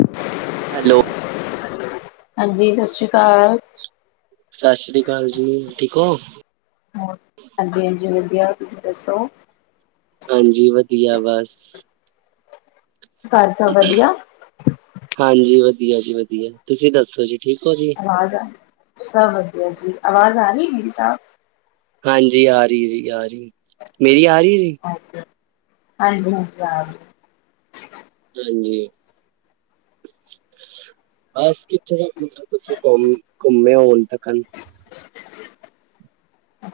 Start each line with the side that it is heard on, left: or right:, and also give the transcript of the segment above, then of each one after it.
left: ਅ ਸੱਸ।
right: ਹੈਲੋ।
left: ਹਾਂਜੀ। ਸਤਿ ਸ੍ਰੀ ਅਕਾਲ।
right: ਸਤਿ ਸ੍ਰੀ ਅਕਾਲ ਜੀ। ਠੀਕ ਹੋ।
left: ਹਾਂਜੀ। ਹਾਂਜੀ। ਵਧੀਆ। ਤੁਸੀਂ ਦੱਸੋ।
right: ਹਾਂਜੀ। ਵਧੀਆ। ਬਸ।
left: ਘੱਲ। ਸਭ ਵਧੀਆ।
right: ਹਾਂਜੀ। ਵਧੀਆ ਜੀ। ਵਧੀਆ। ਤੁਸੀਂ ਦੱਸੋ ਜੀ। ਠੀਕ ਹੋ ਜੀ।
left: ਵਾ ਆ ਸਭ ਵਧੀਆ ਜੀ ਆਵਾਜ਼ ਆ ਰਹੀ ਮੇਰੀ ਸਬ [inaudible]
right: ਹਾਂਜੀ ਆ ਰਹੀ ਜੀ ਆ ਰਹੀ ਮੇਰੀ ਆ ਰਹੀ ਜੀ-
left: ਹਾਂਜੀ-ਹਾਂਜੀ ਹਾਂ।
right: ਹਾਂਜੀ [inaudible] ਬਸ ਕਿੱਥੇ ਤਲ ਤੁਸੀਂ ਘੁੰਮ ਘੁੰਮੇ ਹੋ ਹੋੁਣ ਤੱਕ [inaudible] ਸਸ।
left: ਅਂ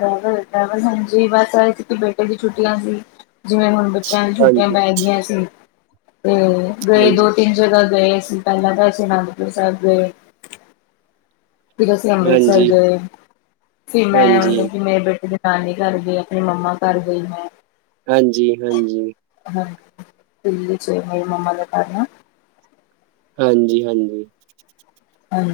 left: ਡੈਵਲ ਡਰੈਵਲ। ਹਾਂਜੀ। ਬਹੇ ਸੀ ਕਿ ਬੇਟੇ ਦੀ ਛੁੱਟੀਆਂ ਸੀ। ਜਿਵੇਂ ਹੁਣ। ਬੱਚਿਆਂ ਨੂੰ ਛੁੱਟੀਆਂ
right: ਹਾਂਜੀ,
left: ਪਏ ਗਈਆਂ ਸੀ। ਤੇ ਗਏ
right: ਹਾਂਜੀ,
left: ਦੋ ਤਿੰਨ ਜਗੋਂ ਗਏ ਅ। ਸੀਂ ਪਹਿਲਾਂ ਤਾਂ। ਅਸੀਂ ਅਨੰਦਪੁਰ ਸਾਹਿਬ ਗਏ। ਫੇਰ ਅਸੀਂ ਅੰਮ੍ਰਿਤਸਰ
right: ਹਾਂਜੀ,
left: ਗਏ। ਫੇ ਮੈਂ
right: ਹਾਂਜੀ,
left: ਮਤਲਬ ਕਿ। ਮੇਰੇ ਬੈਠੇ ਦੇ। ਨਾਨੀ ਘਰ ਗਈ। ਆਪਣੀ ਮੰਮਾ ਘਰ ਗਈ। ਮੈਂ।
right: ਹਾਂਜੀ। ਹਾਂਜੀ।
left: ਹਾਂਜੀ। ਜ ਮੇਰੀ ਮੰਮਾ ਦੇ ਬਾਰੇ।
right: ਹਾਂਜੀ। ਹਾਂਜੀ।
left: ਹਾਂ।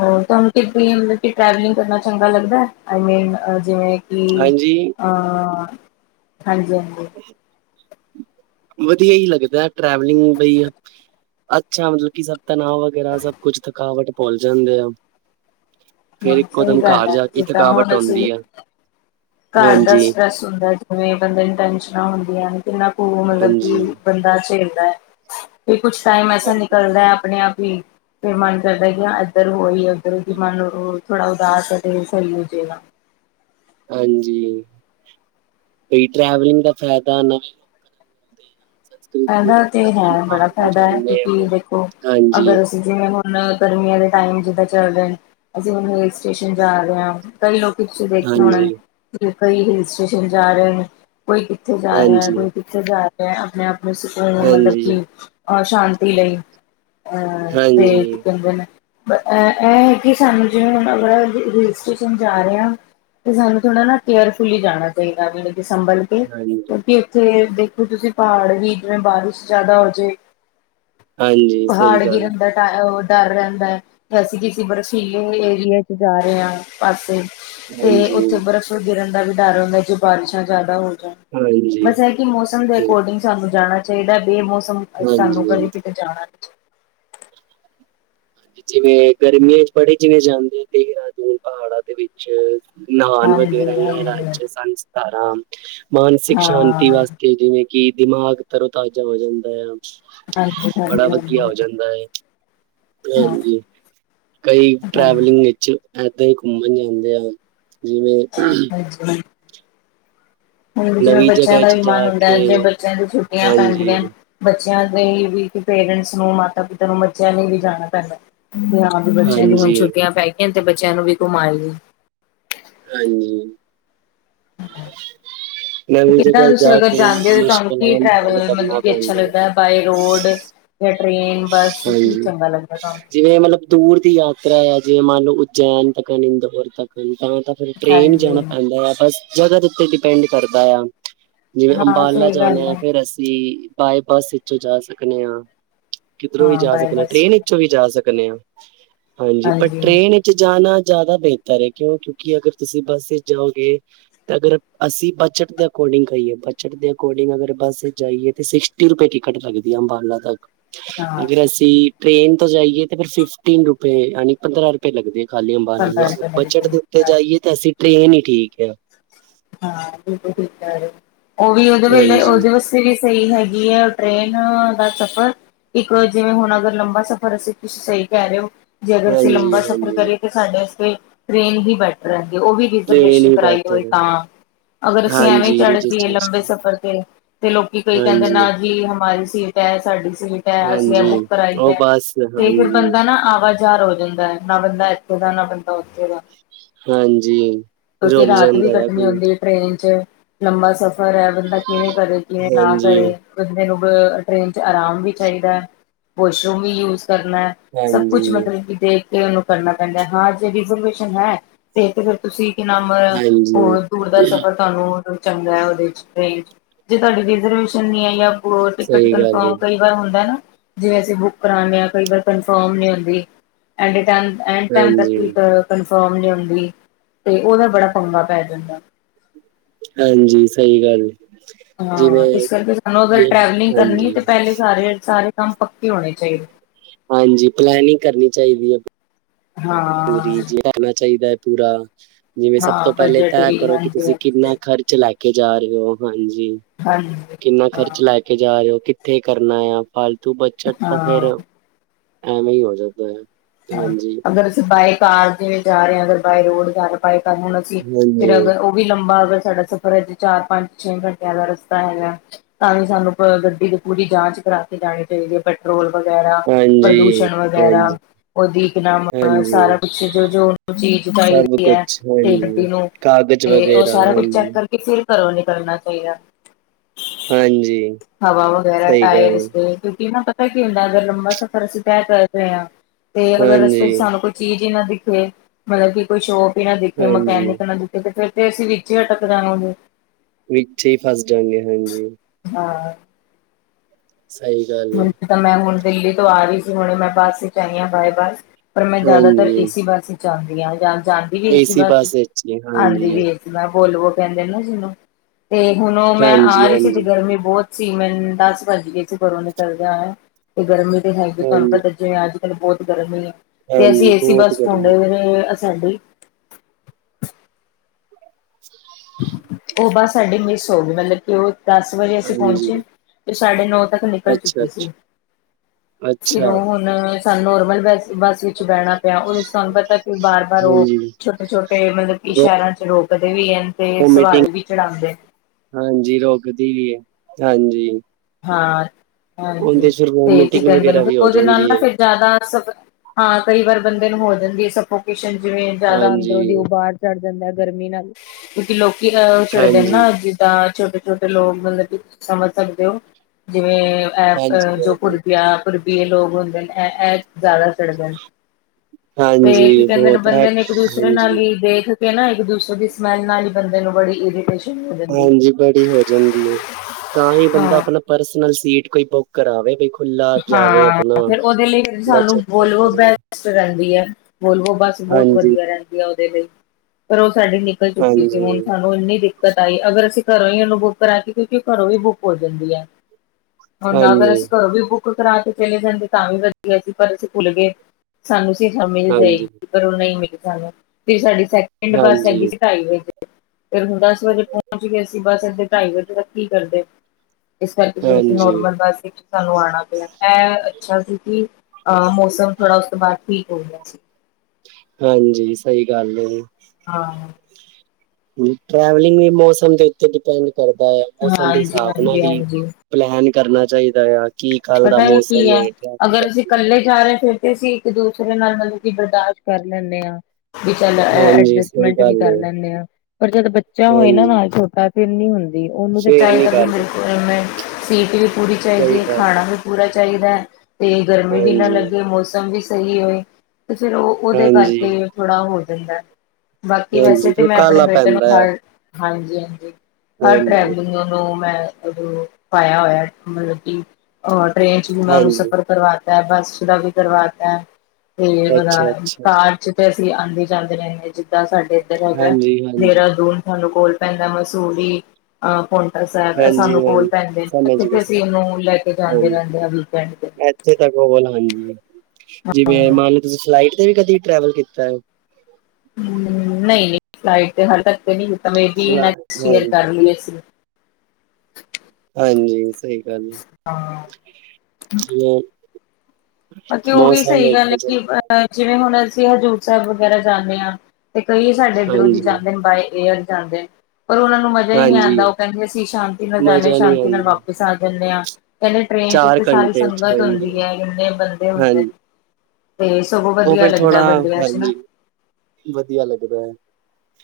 left: ਹ। ਤੁਹਾਨੂੰ ਕਿਨਾ ਟੈਵਲਿੰਗ ਕਰਨਾ ਚੰਗਾ ਲੱਗਦਾ ਹੈ? ਮਨ ਜਿਵੇਂ।
right: ਹਾਂਜੀ
left: ਅ। ਹਾਂਜੀ। ਹਾਂਜੀ।
right: ਹ। ਵਧੀਆ ਹੀ ਲੱਗਦਾ ਟਰੈਵਲਿੰਗ। ਬਈ ਅੱਛਾ। ਮਤਲਬ ਕਿ ਸਭ। ਤਣਾਅ ਵਗੈਰਾ। ਸਭ ਕੁਛ। ਥਕਾਵਟ ਭੁੱਲ ਜਾਂਦੇ ਆ। ਫੇਰ
left: ਹਾਂ
right: ਇੱਕੋ
left: ਸਹੀ
right: ਦਮ।
left: ਗੱਲ
right: ਘਰ
left: ਹੈ
right: ਜਾ ਕੇ
left: ਜਿੱਦਾਂ
right: ਥਕਾਵਟ
left: ਹੁਣ
right: ਆਉਂਦੀ
left: ਅਸੀਂ
right: ਆ।
left: ਘਰ ਦਾ
right: ਹਾਂਜੀ,
left: ਸਟਰ੍ਰੈਸ ਹੁੰਦਾ। ਜਿਵੇਂ ਬੰਦੇ ਨੂੰ ਟੈਸ਼ਨਾਂ ਹੁੰਦੀਆਂ। ਕਿੰਨਾ ਕੁ। ਮਤਲਬ ਕਿ।
right: ਹਾਂਜੀ,
left: ਬੰਦਾ ਝੇਲਦਾ ਹੈ। ਤੇ ਕੁਛ ਟਾਈਮ ਐਸਾ ਨਿਕਲਦਾ ਹੈ। ਆਪਣੇ ਆਪ ਹੀ। ਫਿਰ ਮਨ ਕਰਦਾ ਕਿ ਇੱਧਰ ਹੋਈ। ਉੱਧਰ ਦੀ ਮਨ ਥੋੜਾ। ਉਦਾਸ। ਅਤੇ ਸਹੀ ਹੋ ਜਾਵੇਗਾ।
right: ਹਾਂਜੀ। ਬਈ ਟਰੈਵਲਿੰਗ ਦਾ ਫਾਇਦਾ ਨਾ ਵੇ।
left: ਫਾਇਦਾ ਤੇ ਹੈ।
right: ਖਾਣ-ਪਾਣ
left: ਬੜਾ
right: ਨੂੰ
left: ਫਾਇਦਾ ਹੈ।
right: ਜਾਣਦੇ
left: ਕਿਉਂਕਿ
right: ਹਾਂ,
left: ਦੇਖੋ
right: ਹਾਂਜੀ,
left: ਅਗਰ। ਜਿਵੇ ਹੁ ਗਰਮੀਆਂ ਦੇ ਟਾਈਮ ਜਿਦਾ ਚਲ ਰਹੇ। ਅਸੀ ਹੁਣ ਹਿੱਲ ਸਟੇਸ਼ਨ ਜਾ ਰਹੇ ਆ ਕਈ ਲੋਕੀ। ਤੁਸੀਂ ਦੇਖੇ ਹੋਣਾ।
right: ਹਾਂਜੀ,
left: ਕਈ ਹਿਲ ਸਟੇਸ਼ਨ ਜਾ ਰਹੇ ਨੇ। ਕੋਈ ਕਿੱਥੇ ਜਾ ਰਿਹਾ।
right: ਹਾਂਜੀ।
left: ਕੋਈ ਕਿੱਥੇ ਜਾ ਰਿਹਾ। ਆਪਣੇ ਆਪਣੇ ਸੁਪਨ ਨੂੰ। ਮਤਲਬ
right: ਹਾਂਜੀ,
left: ਕਿ। ਅਹ। ਸ਼ਾਂਤੀ ਲਈ। ਅਹ। ਤੇ ਕੀ
right: ਹਾਂਜੀ,
left: ਕਹਿੰਦੇ ਨੇ। ਇਹ ਹੈ ਕਿ। ਸਾਨੂੰ ਜਿਵੇਂ। ਹੁਣ ਅਸੀ ਹਿੱਲ ਸਟੇਸ਼ਨ ਜਾ ਰਹੇ ਹਾਂ ਤੇ ਸਾਨੂੰ ਥੋੜਾ। ਨਾ ਕੇਅਰਫੁਲੀ ਜਾਣਾ ਚਾਹੀਦਾ। ਵੀ ਕਿ ਸੰਭਲ।
right: ਹਾਂਜੀ।
left: ਕਿਉਂਕਿ ਉੱਥੇ ਦੇਖੋ। ਤੁਸੀਂ ਪਹਾੜ। ਵੀ ਜਿਵੇਂ ਬਾਰਿਸ਼ ਜਿਆਦਾ ਹੋ ਜਾਵੇ।
right: ਹਾਂਜੀ, ਸਹੀ
left: ਪਹਾੜ
right: ਗੱਲ,
left: ਗਿਰਨਦਾ। ਡਰ ਰਹਿੰਦਾ ਹੈ। ਤੇ ਅਸੀਂ ਕਿਸੇ ਬਰਸੀੀਲੇ ਏਰੀਏ 'ਚ ਜਾ ਰਹੇ ਹਾਂ। ਪਾਸੇ ਤੇ
right: ਹਾਂਜੀ,
left: ਉੱਥੇ ਬਰਫ਼ ਗਿਰਨ ਦਾ ਵੀ ਡਰ ਹੁੰਦਾ ਹੈ। ਜੋ ਬਾਰਿਸ਼ਾਂ ਜ਼ਿਆਦਾ ਹੋ ਜਾਣ।
right: ਹਾਂਜੀ,
left: ਵਸਾ ਹੈ ਕਿ। ਮੌਸਮ ਦੇ ਅਕੋਰਡਿੰਗ। ਸਾਨੂੰ ਜਾਣਾ ਚਾਹੀਦਾ। ਬੇਮੌਸਮ। ਸਾਨੂੰ
right: ਹਾਂਜੀ।
left: ਕਰਰੇਟ ਜਾਣਾ।
right: ਜਿਵੇਂ ਗਰਮੀਆਂ 'ਚ ਬੜੇ। ਜਿਵੇਂ ਜਾਂਦੇ। ਦੇਹਰਾਦੂਨ ਪਹਾੜਾਂ ਦੇ ਵਿੱਚ। ਨਾਨ
left: ਹਾਂਜੀ
right: ਵਗੈਰਾ
left: ਹਾਂਜੀ
right: ਲਹਿਰਾਜ ਸੰਸਥਾਰਾਂ ਮਾਨਸਿਕ
left: ਹਾਂ
right: ਸ਼ਾਂਤੀ ਵਾਸਤੇ ਤੇ ਜਿਵੇਂ ਕਿ ਦਿਮਾਗ ਤਰੋ ਤਾਜ਼ਾ ਹੋ ਜਾਂਦਾ ਆ
left: ਹਾਂਜੀ ਹਾਂਜੀ
right: ਬੜਾ ਵਧੀਆ
left: ਹਾਂਜੀ
right: ਹੋ ਜਾਂਦਾ ਹੈ
left: ਹਾਂ
right: ਹਾਂਜੀ ਕਈ
left: ਹਾਂਜੀ
right: ਟਰੈਵਲਿੰਗ ਵਿੱਚ ਇਏਦਾਂ ਹੀ ਘੁੰਮਣ ਜਾਂਦੇ ਆ ਜਿਵੇਂ
left: ਅੱਛਾ ਹੁਣ ਜਿਵੇਂ
right: ਨਵੀਂ
left: ਬੱਚਿਆਂ
right: ਜਗ੍ਹਾ
left: ਦਾ
right: 'ਚ
left: ਵੀ ਮਨ
right: ਜਾ
left: ਹੁੰਦਾ ਹੈ
right: ਕੇ
left: ਜਿਵੇਂ ਬੱਚਿਆਂ ਦੀ ਛੁੱਟੀਆਂ
right: ਹਾਂਜੀ,
left: ਪੈਂਦੀਆਂ ਹਨ ਬੱਚਿਆਂ ਲਈ ਵੀ ਪੇਰੈਂਟਸ ਨੂੰ ਮਾਤਾ ਪਿਤਾ ਨੂੰ ਬੱਚਿਆਂ ਲਈ ਵੀ ਜਾਣਾ ਪੈਂਦਾ ਬੱਚਿਆਂ ਦੀ ਹੁਣ
right: ਹਾਂਜੀ,
left: ਛੁੱਟੀਆਂ ਪੈ ਗਈਆਂ ਤੇ ਬੱਚਿਆਂ ਨੂੰ ਵੀ ਘੁਮਾ ਲਈਏ
right: ਹਾਂਜੀ [inaudible] ਨਵੀਂ
left: ਕਿੱਦਾਂ
right: ਜਗ੍ਹਾ
left: ਤੁਸੀਂ
right: ਜਾ
left: ਅਗਰ
right: ਕੇ
left: ਜਾਂਦੇ ਹੋ ਤੁਹਾਨੂੰ ਕੀ
right: ਮੁਸ਼ਕਿਲਾਂ ਦਾ ਹੱਲ
left: ਟ੍ਰੈਵਲ ਮਤਲਬ
right: ਕਰਨਾ
left: ਕੀ ਅੱਛਾ
right: ਪੈਂਦਾ
left: ਲੱਗਦਾ ਬਾਏ ਰੋਡ ਜਾਂ ਟ੍ਰੇਨ ਬੱਸ। ਕੀ
right: ਹਾਂਜੀ।
left: ਚੰਗਾ ਲੱਗਦਾ ਤੁਹਾਨੂੰ।
right: ਜਿਵੇਂ ਮਤਲਬ ਦੂਰ ਦੀ ਯਾਤਰਾ। ਆ ਜਿਵੇਂ ਮੰਨ ਲਓ। ਉਜੈਨ ਤੱਕ। ਇੰਦੋੌਰ ਤੱਕ। ਤਾਂ ਤਾਂ ਫਿਰ। ਟ੍ਰੇਨ ਜਾਣਾ
left: ਹਾਂਜੀ
right: ਪੈਂਦਾ ਆ। ਬਸ ਜਗ੍ਹਾ ਦੇ ਉੱਤੇ ਡਿਪੈਂਡ ਕਰਦਾ ਆ। ਜਿਵੇਂ
left: ਹਾਂ
right: ਅੰਬਾਲਾ
left: ਸਹੀ ਗੱਲ
right: ਜਾਣਾ ਆ।
left: ਹੈ
right: ਫ਼ਿਰ ਅਸੀਂ ਬਾਏਬਸ ਵਿੱਚੋਂ ਜਾ ਸਕਦੇ ਹਾਂ। ਕਿੱਧਰੋਂ ਵੀ
left: ਹਾਂ
right: ਜਾ
left: ਬਾਏ
right: ਸਕਦੇ
left: ਬੱਸ
right: ਟ੍ਰੇਨ ਵਿੱਚੋਂ ਵੀ ਜਾ ਸਕਦੇ ਹਾਂ ਹਾਂਜੀ ਪਰ ਟ੍ਰੇਨ ਜਾਣਾ ਜ਼ਿਆਦਾ ਬਿਹਤਰ ਹੈ ਕਿਉਂ ਕਿਉਂਕਿ ਅਗਰ ਤੁਸੀਂ ਬੱਸ ਵਿਚ ਜਾਓਗੇ ਤੇ ਅਗਰ ਅਸੀਂ ਬਜਟ ਦੇ ਅਕੋਰਡਿੰਗ ਕਹੀਏ ਬਜਟ ਦੇ ਅਕੋਡਿੰਗ ਅਗਰ ਬਸ ਜਾਈਏ ਤੇ ਟੀ ਰੁਪਏ ਟਿਕਟ ਲਗਦੀ ਹੈ ਅੰਬਾਲਾ ਤੱਕ
left: ਹਾਂ
right: ਅਗਰ ਅਸੀਂ ਟ੍ਰੇਨ ਤੋਂ ਜਾਈਏ ਤੇ ਫਿਰ ਫਿਫਟੀਨ ਰੁਪਏ ਯਾਨ ਪ ੇ ਲੱਗਦੇ ਆ ਖਾਲੀ ਅੰਬਾਲ
left: ਕੰਪੇਅਰ
right: ਬਜਟ ਦੇ
left: ਕਰਨ
right: ਉੱਤੇ ਜਾਈਏ ਤਾਂ ਅਸੀ ਟ੍ਰੇਨ ਹੀ ਠੀਕ ਆ
left: ਹਾਂ ਬਿਲਕੁਲ ਠੀਕ ਕਹਿ ਰਹੇ ਉਹ ਵੀ ਉਹਦੇ ਵੇਲੇ ਉਹ
right: ਹਾਂਜੀ
left: ਦੇਸ ਵੀ ਸਹੀ ਹੈਗੀ ਹੈ ਟ੍ਰੇਨ ਦਾ ਸਫ਼ਰ ਇੱਕ ਜਿਵੇਂ ਹੁਣ ਅਗਰ ਲੰਬਾ ਸਫ਼ਰ ਅਸੀਂ ਕੁਛ ਸਹੀ ਕਹਿ ਰਹੇ ਹੋ ਜੇ ਅਗਰ ਅਸੀਂ
right: ਹਾਂਜੀ
left: ਲੰਬਾ ਸਫ਼ਰ
right: ਹਾਂਜੀ
left: ਕਰੀਏ ਸਾਡੇ ਉਤੇ ਟ੍ਰੇਨ ਹੀ ਬੈਟਰ ਹੈ ਉਹ ਵੀ ਰਜ਼ਰਵੇ
right: ਟ੍ਰੇਨ ਹੀ
left: ਕਰ ਹੋਵੇ
right: ਬਿਹਤਰ ਹੈ
left: ਤਾਂ ਅਗਰ ਅਸੀਂ ਐਵੇਂ
right: ਹਾਂਜੀ
left: ਚੜਦੀਈਏ ਲੰਬੇ
right: ਰਜਿਸਟ੍ਰੇਸ਼ਨ
left: ਸਫ਼ਰ ਤੇ ਤੇ ਲੋਕੀ ਕਈ ਕਹਿੰਦੇ
right: ਹਾਂਜੀ
left: ਨਾ ਜੀ ਹਮਾਰੀ ਸੀ ਸਾਡੀ ਸੀਟ ਹੈ ਅਸੀਂ ਇਹ
right: ਹਾਂਜੀ
left: ਬੁੱਕ ਕਰਾਈ
right: ਉਹ
left: ਹੈ
right: ਬਸ
left: ਤੇ ਫਿਰ
right: ਹਾਂਜੀ
left: ਬੰਦਾ ਨਾ ਆਵਾਜ ਤਾਰ ਹੋ ਜਾਂਦਾ ਹੈ ਨਾ ਬੰਦਾ ਇੱਥੇ ਦਾ ਨਾ ਬੰਦਾ ਉੱਥੇ ਦਾ
right: ਹਾਂਜੀ ਰੁਲ ਜਾਂਦਾ ਆ ਕੋਈ
left: ਟਰੇਨ ਚ ਲੰਬਾ ਸਫ਼ਰ ਹੈ, ਬੰਦਾ ਕਿਵੇਂ ਕਰੇ ਕਿਵੇਂ ਨਾ
right: ਹਾਂਜੀ
left: ਕਰੇ। ਬੰਦੇ ਨੂੰ ਟ੍ਰੇਨ ਚ ਆਰਾਮ ਵੀ ਚਾਹੀਦਾ ਹੈ, ਵਾਸ਼ਰੂਮ ਵੀ ਯੂਜ ਕਰਨਾ। ਸਭ ਕੁਛ
right: ਹਾਂਜੀ
left: ਮਤਲਬ ਕਿ ਦੇਖ ਕੇ ਉਹਨੂੰ ਕਰਨਾ ਪੈਂਦਾ ਹਾਂ ਜੇ ਰਿਜਰਵੇਸ਼ਨ ਹੈ, ਤੇ ਤੇ ਫਿਰ ਤੁਸੀਂ- ਨਾਮ ਹੋਰ
right: ਹਾਂਜੀ
left: ਦੂਰ ਦਾ ਸਫ਼ਰ ਤੁਹਾਨੂੰ ਚੰਗਾ ਹੈ ਉਹਦੇ ਜੇ ਤੁਹਾਡੀ ਰਿਜਰਵੇਸ਼ਨ ਜਾਂ- ਟਿਕਟ
right: ਸਹੀ ਗੱਲ ਹੈ
left: ਕਮਫਰ ਕਈ ਵਾਰ ਹੁੰਦਾ ਨਾ, ਜਿਵੇਂ ਅਸੀਂ ਬੁੱਕ ਕਰਾਉਂਦੇ ਆਂ, ਕਈ ਵਾਰ ਕਫਰਮ ਨਹੀ ਹੁੰਦੀ।
right: ਹਾਂਜੀ
left: [unintelligible] ਤੇ ਉਹਦਾ ਬੜਾ ਪੰਗਾ ਪੈ ਜਾਂਦਾ।
right: ਹਾਂਜੀ, ਸਹੀ ਗੱਲ।
left: ਹਾਂ
right: ਜਿਵੇਂ
left: ਇਸ ਕਰਕੇ ਸਾਨੂੰ ਅਗਰ
right: ਇਹ
left: ਟਰੈਵਲਿੰਗ ਕਰਨੀ,
right: ਹਾਂਜੀ
left: ਤਾਂ ਪਹਿਲੇ ਸਾਰੇ ਸਾਰੇ ਕੰਮ ਪੱਕੇ ਹੋਣੇ ਚਾਹੀਦੇ।
right: ਹਾਂਜੀ, ਪਲੈਨਿੰਗ ਕਰਨੀ ਚਾਹੀਦੀ ਹੈ। ਪੂਰੀ
left: ਹਾਂ
right: ਜਿਵੇਣਾ ਚਾਹੀਦਾ ਹੈ ਪੂਰਾ ਜਿਵੇਂ ਸਭ
left: ਹਾਂ
right: ਤੋਂ ਪਹਿਲੇ
left: ਬਜਟ
right: ਤੈਅ
left: ਵੀ
right: ਕਰੋ, ਕਿ
left: ਹਾਂਜੀ
right: ਤੁਸੀਂ ਕਿੰਨਾ
left: ਹਾਂਜੀ।
right: ਖਰਚ- ਲੈ ਕੇ ਜਾ ਰਹੇ ਹੋ, ਹਾਂਜੀ,
left: ਹਾਂਜੀ
right: ਕਿੰਨਾ ਖਰਚ
left: ਹਾਂ
right: ਲੈ ਕੇ- ਕੇ ਜਾ ਜਾਓ ਕਿੱਥੇ ਕਰਨਾ ਆ, ਫਾਲਤੂ ਬੱਚਤ ਤਾਂ ਫਿਰ-
left: ਹਾਂ
right: ਐਵੇ ਹੀ ਹੋ ਜਾਂਦਾ ਹੈ।
left: ਹਾਂ,
right: ਹਾਂਜੀ
left: ਅਗਰ ਅਸੀਂ ਬਾਏ ਕਾਰ ਦੇ ਵਿੱਚ ਜਾ ਰਹੇ ਹ, ਅਗਰ ਬਾਏ ਰੋਡ ਜਾ ਰਹੇ ਏ ਕਰਨ ਹੁਣ ਅਸੀਂ ਫਿਰ
right: ਹਾਂਜੀ
left: ਅਗਰ [unintelligible] ਵੀ ਲੰਬਾ ਅਗਰ ਸਾਡਾ ਸਫ਼ਰ ਹੈਜ ਚਾਰ, ਪੰਜ, ਛੇ ਘੰਟਿਆਂ ਦਾ ਰਸਤਾ ਹੈਗਾ ਤਾਂ ਵੀ ਸਾਨੂੰ ਬ ਗੱਡੀ ਪੂਰੀ ਜਾਂਚ ਕਰਾ ਕੇ ਜਾਏ। ਤੇ ਪੈਟਰੋਲ ਵਗੈਰਾ,
right: ਹਾਂਜੀ
left: ਪ੍ਰਦੂਸ਼ਣ ਵਗੈਰਾ।
right: ਹਾਂਜੀ
left: ਉਹਦੀ ਇਕਨਾਮ ਸਾਰਾ
right: ਹਾਂਜੀ
left: ਕੁਛ ਜੋ ਜੋ ਚੀਜ਼
right: ਸਭ
left: ਚਾਹੀਦੀ ਹੈ
right: ਕੁਛ
left: ਤੇ ਗਟੀ
right: ਹਾਂਜੀ
left: ਨੂੰ
right: ਕਾਗਜ਼
left: ਤੇ ਉਹ
right: ਵਗੈਰਾ
left: ਸਾਰਾ ਕੁਛ ਚੈੱਕ
right: ਹਾਂਜੀ
left: ਕਰਕੇ ਫਿਰ ਘਰੋਂ ਨਿਕਲਣਾ ਚਾਹੀਦਾ।
right: ਹਾਂਜੀ
left: ਹਵਾ ਵਗੈਰਾ
right: ਸਹੀ ਗੱਲ
left: ਟਾਇਰ ਇਸਦੇ ਕਿਉਂਕਿ ਨਾ- ਪਤਾ ਕੀ ਹੁੰਦਾ ਅਗਰ ਲੰਬਾ ਸਫ਼ਰ ਅਸੀਂ ਤੈਅ ਕਰ ਰਹੇ ਹਾਂ, ਤੇ ਅਗਰ ਰਸਤੇ ਚ
right: ਹਾਂਜੀ
left: ਸਾਨੂੰ ਕੋਈ ਚੀਜ਼ ਹੀ ਨਾ ਦਿਖੇ, ਮਤਲਬ ਕਿ ਕੋਈ ਸ਼ੋਪ ਹੀ ਨਾ ਦਿਖੇ
right: ਹਾਂਜੀ
left: ਮਕੈਨਿਕ ਨਾ ਦਿਖੇ ਤੇ ਫਿਰ ਤੇ ਅਸੀਂ ਵਿੱਚ ਈ ਹਟਕ ਜਾਵਾਂਗੇ।
right: ਵਿੱਚੇ ਹੀ ਫਸ ਜਾਂਗੇ ਹਾਂਜੀ।
left: ਹਾਂ।
right: ਸਹੀ ਗੱਲ ਏ।
left: ਹੁਣ ਤਾਂ ਮੈਂ ਹੁਣ ਦਿੱਲੀ ਤੋਂ ਆ ਹੀ ਸੀ, ਹੁਣੇ ਮੈਂ ਬੱਸ ਚੇ ਆਈ ਆਂ, ਬਾਏ ਪਾਸ, ਪਰ ਮੈਂ ਜ਼ਿਆਦਾਤਰ
right: ਹਾਂਜੀ
left: ਏਸੀ ਬੱਸ ਚ ਜਾਂਦੀਆਂ ਜਾਂ ਜਾਂਦੀ ਏਸੀ ਬਸ
right: ਬੱਸ
left: ਇਚ,
right: ਵਿੱਚ ਹੀ
left: ਹਾਂਜੀ ਵੇ ਮੈਂ ਵੋਲਵੋ ਕਹਿੰਦੇ ਨਾ ਜਿਹਨੂੰ, ਤੇ ਹੁਣ ਉਹ ਮੈਂ
right: ਹਾਂਜੀ,
left: ਆ ਰਹੀ
right: ਹਾਂਜੀ,
left: ਸੀ ਗਰਮੀ ਬੋਤ ਸੀਮੈਂਨਟ ਦਸ ਭੱਜ ਕੇ ਘਰੋਂ ਨਿਕਲ ਗਿਆ ਹੈ ਤੇ ਗਰਮੀ ਤੇ ਹੈਗੀ ਕਿ ਤੁਹਾਨੂੰ
right: ਹਾਂਜੀ,
left: ਪਤਾ ਜਿਵੇਂ ਅੱਜ ਕਲ੍ਹ ਬਹੁਤ ਗਰਮੀ ਆ ਤੇ ਅਸੀਂ
right: ਹਾਂਜੀ
left: ਏਸੀ
right: ਬਹੁਤ
left: ਬੱਸ
right: ਗਰਮੀ
left: ਪਾਉਂਦੇ ਅਸਡੀ
right: [unintelligible]
left: ਉਹ ਬਸ ਸਾਡੀ ਮਿਸ ਹੋ ਗਈ, ਮਤਲਬ ਕਿ ਉਹ ਦਸ ਵਜੇ ਅਸੀਂ
right: ਹਾਂਜੀ,
left: ਪਹੁੰਚੇ ਤੇ ਸਾਡੇ ਨੌ ਤੱਕ ਨਿਕਲ
right: ਅੱਛਾ,
left: ਚੁੱਕੇ ਸੀ।
right: ਅੱਛਾ, ਅੱਛਾ।
left: ਸਿਰੋਂ ਹੁਣ ਸਾਨੂੰ ਨੋਰਮਲ ਬਸ ਬੱਸ ਵਿੱਚ ਬਹਿਣਾ ਪਿਆ, ਉਹਦੇ ਸਾਨੂੰ ਪਤਾ ਕਿ ਬਾਰ -ਬਾਰ ਉਹ
right: ਹਾਂਜੀ
left: ਛੋਟੇ ਮਤਲਬ ਕਿ ਸ਼ਹਿਰਾਂ ਚ ਰੋਕਦੇ ਵੀ ਅਨ, ਤੇ
right: ਵੋਮੀਟਿੰਗ
left: ਸਵਾਰੀ ਵੀ ਚੜਾਉਦੇ
right: ਹਾਂਜੀ, ਰੋਕਦੀ ਵੀ ਏ ਹਾਂਜੀ।
left: ਹਾਂ
right: ਉਹਦੇ
left: ਹਾਂਜੀ
right: ਚ ਫਿਰ
left: ਤੇ
right: ਵੋਮੀਟਿੰਗ
left: ਚਿਕਨ ਗਰਮ
right: ਵਗੈਰਾ
left: ਫ
right: ਵੀ ਹੋ
left: ਉਹਦੇ ਨਾਲ
right: ਜਾਂਦੀ
left: ਨਾ
right: ਹੈ,
left: ਫਿਰ ਜ਼ਿਆਦਾ ਸਭ ਹਾਂ ਕਈ ਵਾਰ ਬੰਦੇ ਨੂੰ ਹੋ ਜਾਂਦੀ ਏ ਸਕੋ। ੲਸ਼ਨ ਜਿਵੇਂ ਜ਼ਿਆਦਾ ਅੰਦਰੋਂ ਦੀ
right: ਹਾਂਜੀ,
left: ਉਬਾਹਾਰ ਚੜ ਜਾਂਦਾ ਗਰਮੀ ਨਾਲ। ਕਿਉਂਕਿ ਲੋਕੀ ਅ ਛੜਦੇ ਨੇ
right: ਹਾਂਜੀ, ਹਾਂਜੀ,
left: ਨਾ, ਜਿੱਦਾਂ ਛੋਟੇ ਛੋਟੇ ਲੋਕ ਮਤਲਬ ਕਿ ਸਮਝ ਸਕਦੇ ਉ। ਜਿਵੇਂ ਇਹ
right: ਹਾਂਜੀ।
left: ਅ ਜੋ ਪੁੜਬਆ, ਪੜਬੀਏ ਲੋਕ ਹੁੰਦੇ ਨੇ ਅ ਅ ਜ਼ਿਆਦਾ ਤੇ ਕੀ
right: ਹਾਂਜੀ
left: ਕਹਿੰਦੇ ਨੇ
right: ਬਹੁਤ ਐ
left: ਬੰਦੇ ਨੇ ਇੱਕ ਦੂਸਰੇ ਨਾਲ
right: ਹਾਂਜੀ,
left: ਹੀ ਦੇਖ ਨਾ ਇੱਕ ਦੂਸਰੇ ਦੀ ਸਮੈਲ ਨਾਲ ਇ ਬੰਦੇ ਨੂੰ ਬੜੀ ਇਰੀਟੇਸ਼ਨ ਹੋ ਜਾਂਦੀ ਹੈ।
right: ਹਾਂਜੀ ਬੜੀ ਹੋ ਜਾਂਦੀ ਏ, ਤਾਂ ਹੀ ਬੰਦਾ
left: ਹਾਂ
right: ਆਪਨਾ ਪਰਸਨਲ ਸੀਟ ਕੋਈ ਬੁੱਕ ਕਰਾਵੇ ਵੇਖੋ।
left: ਹਾਂ, ਫਿਰ ਉਹਦੇ ਲਈ
right: ਬਚਤ
left: ਸਾਨੂੰ
right: ਨਾ
left: ਵੋਲਵੋ ਬ
right: ਕਰੇ,
left: ਰਹਿੰਦੀ ਐ, ਵੋਲਵੋ ਬਸ ਬਹੁਤ
right: ਹਾਂਜੀ,
left: ਵਧਿਆ ਰਹਿੰਦੀ ਆ ਉਦੇ ਲਈ, ਪਰ ਉਹ ਸਾਡੀ ਨਿੱ ਨਿਕਲ ਚੁੱਕੀ ਸੀ, ਹੁਣ
right: ਹਾਂਜੀ।
left: ਸਾਨੂੰ ਏਨੀ ਦਿ ਪਤਾ ਏ ਅਗਰ ਅਸੀਂ ਘਰੋਂ ਹੀ ਉਹਨੂੰ ਬੁੱਕ ਕਰਾ ਕੇ, ਕਿਉਂਕਿ ਉਹ ਘਰੋਂ ਹੀ ਬੁੱਕ ਹੋ ਜਾਂਦੀ ਆ। ਹੁਣ ਅਗਰ
right: ਹਾਂਜੀ,
left: ਅਸੀਂ ਘਰੋਂ ਵੀ ਬੁੱਕ ਕਰਾ ਕੇ ਚਲੇ ਜਾਂਦੇ ਤਾਂ ਵੀ ਵਧੀਆ ਸੀ, ਪਰ ਅਸੀਂ ਭੁੱਲ ਗਏ। ਸਾਨੂੰ ਸਿੱਖਾ ਮਿਲ
right: ਹਾਂਜੀ,
left: ਜਾਏਗੀ, ਪਰ ਉਹ ਨਹੀਂ ਮਿਲੀ ਸਾਨੂੰ, ਫਿਰ ਸਾਡੀ ਸੈ ਪਿੰਡ ਪਾਸੇ ਦੀ
right: ਹਾਂਜੀ,
left: ਕਟਾਈ ਹੋਈ। ਫਿਰ ਹੁਣ ਦਸ ਵਜੇ ਪਹੁੰਚ ਗਏ ਅਸੀਂ, ਬਸ ਇਥੇ ਢਾਈ ਵਜੇ ਤੱਕ ਕੀ ਕਰਦੇ। ਇਸ ਕਰਕੇ ਫਿਰ ਅਸੀਂ
right: ਹਾਂਜੀ,
left: ਨੋਰਮਲ ਬੱਸ ਸੀ, ਸਾਨੂੰ ਆਣਾ ਐਹ ਅੱਛਾ ਸੀ, ਕਿ ਅ ਮੌਸਮ ਥੋੜਾ ਉਸ ਤੋਂ ਬਾਅਦ ਠੀਕ ਹੋ ਗਿਆ ਸੀ।
right: ਹਾਂਜੀ, ਸਹੀ ਗੱਲ ਏ।
left: ਹਾਂ।
right: ਟਰੈਵਲਿੰਗ ਵੀ ਮੌਸਮ ਦੇ ਉੱਤੇ ਡਿਪੈਂਡ ਕਰਦਾ ਐ, ਮੌਸਮ ਦੇ
left: ਹਾਂਜੀ
right: ਹਿਸਾਬ ਨਾਲ
left: ਹਾਂਜੀ
right: ਈ
left: ਹਾਂਜੀ
right: ਪਲਾਨ ਕਰਨਾ ਚਾਹੀਦਾ ਆ, ਕੀ ਕੱਲ ਦਾ ਮੌਸਮ ਏ ਕਿਆ ਪਤਾ।
left: ਕੱਲੇ ਜਾ ਰਹੇ, ਫਿਰ ਤੇ ਅਸੀਂ ਇੱਕ ਦੂਸਰੇ ਨਾਲ ਮਤਲਬ ਕਿ ਬਰਦਾਸ਼ਤ ਕਰ ਲੈਂਨੇ ਆਂ। ਵੀ ਚੱਲ ਅ ਅ
right: ਹਾਂਜੀ ਸਹੀ
left: ਅਡਜੈਸਟਮੈਂਟ ਵੀ
right: ਗੱਲ
left: ਕਰ
right: ਏ
left: ਲੈਂਨੇ ਆਂ, ਪਰ ਜਦ ਬੱਚਾ ਹੋਏ ਨਾ
right: ਹਾਂਜੀ
left: ਨਾਲ ਛੋਟਾ ਫਿਰ ਨੀ ਹੁੰਦੀ, ਉਹਨੂੰ ਤੇ
right: ਫੇਰ ਨੀ
left: ਚਾਹੀਦਾ ਵੀ
right: ਕਰ
left: ਮੇਰੇ
right: ਸਕ
left: ਕੋਲ ਮੈਂ ਸੀਟ ਵੀ ਪੂਰੀ ਚਾਹੀਦੀ
right: ਸਹੀ
left: ਏ।
right: ਗੱਲ
left: ਪੂਰਾ ਚਾਹੀਦਾ ਐ, ਤੇ ਗਰਮੀ ਵੀ ਨਾ
right: ਹਾਂਜੀ,
left: ਲੱਗੇ, ਮੌਸਮ ਵੀ ਸਹੀ ਹੋਏ। ਤੇ ਫਿਰ ਉਹ ਉਹਦੇ
right: ਹਾਂਜੀ,
left: ਕਰਕੇ ਥੋੜਾ ਹੋ ਜਾਂਦਾ। ਬਾਕੀ ਵੈਸੇ
right: ਹਾਂਜੀ
left: ਤੇ
right: ਫਿਰ
left: ਮੈਂ ਅਪਨੇ
right: ਕਾਹਲਾ
left: ਬੇਟੇ ਨੂੰ
right: ਪੈਂਦਾ ਆ
left: ਹਰ, ਹਾਂਜੀ- ਹਾਂਜੀ ਹਰ
right: ਹਾਂਜੀ,
left: ਟ੍ਰੈਵਲਿੰਗ ਉਹ ਮੈਂ ਓ ਪਾਇਆ ਹੋਇਆ ਏ, ਮਤਲਬ ਕਿ ਅ ਟ੍ਰੇਨ ਚ ਵੀ ਮੈਂ ਉਹਨੂੰ
right: ਹਾਂਜੀ
left: ਸਫ਼ਰ ਕਰਵਾ ਤਾ ਬੱਸ ਦਾ ਵੀ ਕਰਵਾਤਾ, ਤੇ ਉਹਦਾ
right: ਅੱਛਾ, ਅੱਛਾ
left: ਕਾਰ ਚ ਤੇ ਅਸੀਂ ਆਂਦੇ ਜਾਂਦੇ ਰਹਿਨੇ ਆਂ, ਜਿੱਦਾ ਸਾਡੇ ਇੱਧਰ ਹੈਗਾ
right: ਹਾਂਜੀ, ਹਾਂਜੀ,
left: ਦੇਹਰਾਦੂਨ। ਤੁਹਾਨੂੰ ਕੋਲ ਪੈਂਦਾ ਮੰਸੂਰੀ। ਅੰ ਪੌਂਟਾ ਸਾਹਿਬ
right: ਹਾਂਜੀ,
left: ਸਾਨੂੰ ਕੋਲ
right: ਹਾਂਜੀ
left: ਪੈਂਦੇ ਨੇ,
right: ਸਮਝ ਗਏ
left: ਇਥੇ ਅਸੀਂ
right: ਸਮਝ-
left: ਉਹਨੂੰ ਲੈ ਕੇ ਜਾਂਦੇ
right: ਹਾਂਜੀ
left: ਰਹਿੰਦੇ ਆ, ਵੀਕਐਂਡ ਤੇ
right: ਇੱਥੇ ਤਾ ਕੋਲ ਹਾਂਜੀ, ਜਿਵੇਂ ਮੰਨ ਲਓ ਤੁਸੀਂ ਫਲਾਈਟ ਤੇ ਵੀ ਕਦੀ ਟ੍ਰੈਵਲ ਕੀਤਾ ਐ।
left: ਹੂੰ, ਨਹੀਂ-ਨਹੀਂ ਫਲਾਈਟ ਤੇ ਹਾਲੇ ਤੱਕ ਤੇ ਨਹੀਂ ਕੀਤਾ, ਮੇ ਬੀ ਨੈਕਸਟ ਈਅਰ
right: ਹਾਂਜੀ
left: ਕਰ ਲਈਏ ਅਸੀ।
right: ਹਾਂਜੀ, ਸਹੀ ਗੱਲ, ਹੂੰ
left: ਬਾਕੀ ਉਹ ਵੀ ਸਹੀ ਗੱਲ ਹੈ, ਕਿ ਅ ਜਿਵੇਂ ਹੁਣ ਅਸੀਂ ਹਜ਼ੂਰ ਸਾਹਿਬ ਵਗੈਰਾ ਜਾਂਨੇ ਆਂ ਤੇ ਕਈ ਸਾਡੇ ਇਧਰੋਂ ਦੀ
right: ਹਾਂਜੀ
left: ਜਾਂਦੇ ਨੇ, ਬਾਏ ਏਅਰ ਜਾਂਦੇ ਨੇ, ਪਰ ਉਹਨਾਂ ਨੂੰ ਮਜ਼ਾ ਹੀ ਨਹੀਂ
right: ਹਾਂਜੀ
left: ਆਂਦਾ, ਉਹ ਕਹਿੰਦੇ ਅਸੀਂ ਸ਼ਾਂਤੀ ਨਾਲ ਜਾਂਨੇ ਆਂ,
right: ਮਜ਼ਾ ਨਹੀਂ
left: ਸ਼ਾਂਤੀ ਨਾਲ
right: ਆਉਂਦਾ
left: ਵਾਪਿਸ ਆ ਜਾਂਨੇ ਆਂ। ਕਹਿੰਦੇ ਟ੍ਰੇਨ ਚ
right: ਚਾਰ
left: ਤੇ ਸਾਰੀ
right: ਘੰਟੇ ਚ
left: ਸੰਗਤ
right: ਹਾਂਜੀ
left: ਹੁੰਦੀ ਐ, ਇੰਨੇ ਬੰਦੇ ਹੁੰਦੇ ਨੇ,
right: ਹਾਂਜੀ
left: ਤੇ ਸਗੋਂ
right: ਉਹ
left: ਵਧੀਆ
right: ਫਿਰ
left: ਲੱਗਦਾ
right: ਥੋੜਾ,
left: ਬੰਦਿਆਂ ਚ ਨਾ
right: ਹਾਂਜੀ, ਵਧੀਆ ਲੱਗਦਾ।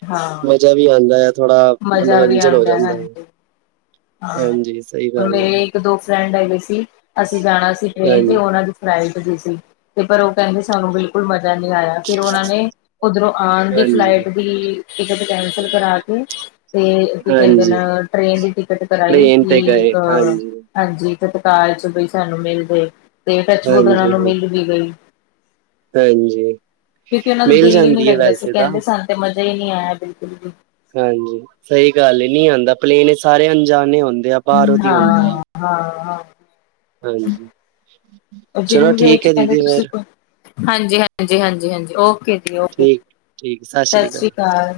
left: ਹਾਂ।
right: ਮਜ਼ਾ ਵੀ ਆਂਦਾ, ਥੋੜਾ
left: ਮਜ਼ਾ ਵੀ
right: ਮਨੋਰੰਜਨ ਹੋ
left: ਆਉਂਦਾ
right: ਜਾਂਦਾ ਐ।
left: ਹਾਂਜੀ ਹਾਂ, ਮੇਰੇ
right: ਹੈ
left: ਇੱਕ ਦੋ ਫਰੈਂਡ ਹੈਗੇ ਸੀ, ਅਸੀਂ ਜਾਣਾ ਸੀ ਟ੍ਰੇਨ ਤੇ
right: ਹਾਂਜੀ
left: ਉਹਨਾਂ ਦੀ ਫਲਾਈਟ ਦੀ ਸੀ, ਤੇ ਪਰ ਉਹ ਕਹਿੰਦੇ ਸਾਨੂੰ ਬਿਲਕੁਲ ਮਜ਼ਾ ਨਹੀਂ ਆਇਆ, ਫਿਰ ਉਹਨਾਂ ਨੇ ਉਧਰੋਂ ਆਣ ਦੀ
right: ਹਾਂਜੀ
left: ਫਲਾਈਟ ਦੀ ਟਿਕਟ ਕੈਂਸਲ ਕਰਾ ਕੇ ਤੇ ਕੀ ਕਹਿੰਦੇ
right: ਹਾਂਜੀ
left: ਨਾ ਟ੍ਰੇਨ ਦੀ ਟਿਕਟ ਕਰਾਈ,
right: ਟ੍ਰੇਨ ਤੇ
left: ਕਿ
right: ਗਏ
left: ਅ
right: ਹਾਂਜੀ
left: ਹਾਂਜੀ ਤਤਕਾਲ ਚ ਬਈ ਸਾਨੂੰ ਮਿਲਦੇ, ਤੇ ਟੱਚਵੁਡ ਉਹਨਾਂ
right: ਹਾਂਜੀ
left: ਨੂੰ ਮਿਲ ਵੀ ਗਈ।
right: ਹਾਂਜੀ
left: ਕਿਉਂਕਿ ਉਹਨਾ ਦਾ
right: ਮਿਲ
left: ਦਿਲ ਹੀ ਨੀ
right: ਜਾਂਦੀ ਹੈ
left: ਲੱਗਦਾ ਸੀ,
right: ਵੈਸੇ ਤਾਂ
left: ਕਹਿੰਦੇ ਸਨ ਤੇ ਮਜ਼ਾ ਹੀ ਨਹੀਂ ਆਇਆ ਬਿਲਕੁਲ ਵੀ।
right: ਹਾਂਜੀ ਸਹੀ ਗੱਲ ਹੀ ਨੀ ਆਉਂਦਾ ਪਲੇਨ ਸਾਰੇ ਅਣਜਾਣੇੇ ਹੁੰਦੇ ਆ ਬਾਹਰੋਂ ਦੀ ਹੁੰਦੇ ਆ
left: ਹਾਂ, ਹਾਂ, ਹਾਂ।
right: ਹਾਂਜੀ ਚਲੋ
left: ਜਿਨ ਵੇਅ
right: ਠੀਕ
left: ਚ
right: ਹੈ
left: ਕਹਿੰਦੇ
right: ਦੀਦੀ
left: ਤੁਸੀਂ
right: ਫੇਰ
left: [inaudible] ਹਾਂਜੀ-ਹਾਂਜੀ-ਹਾਂਜੀ-ਹਾਂਜੀ, ਓਕੇ ਜੀ ਓਕੇ,
right: ਠੀਕ ਠੀਕ ਸਤਿ ਸ੍ਰੀ
left: ਸਸ ਰੀ
right: ਅਕਾਲ
left: ਕਾਲ।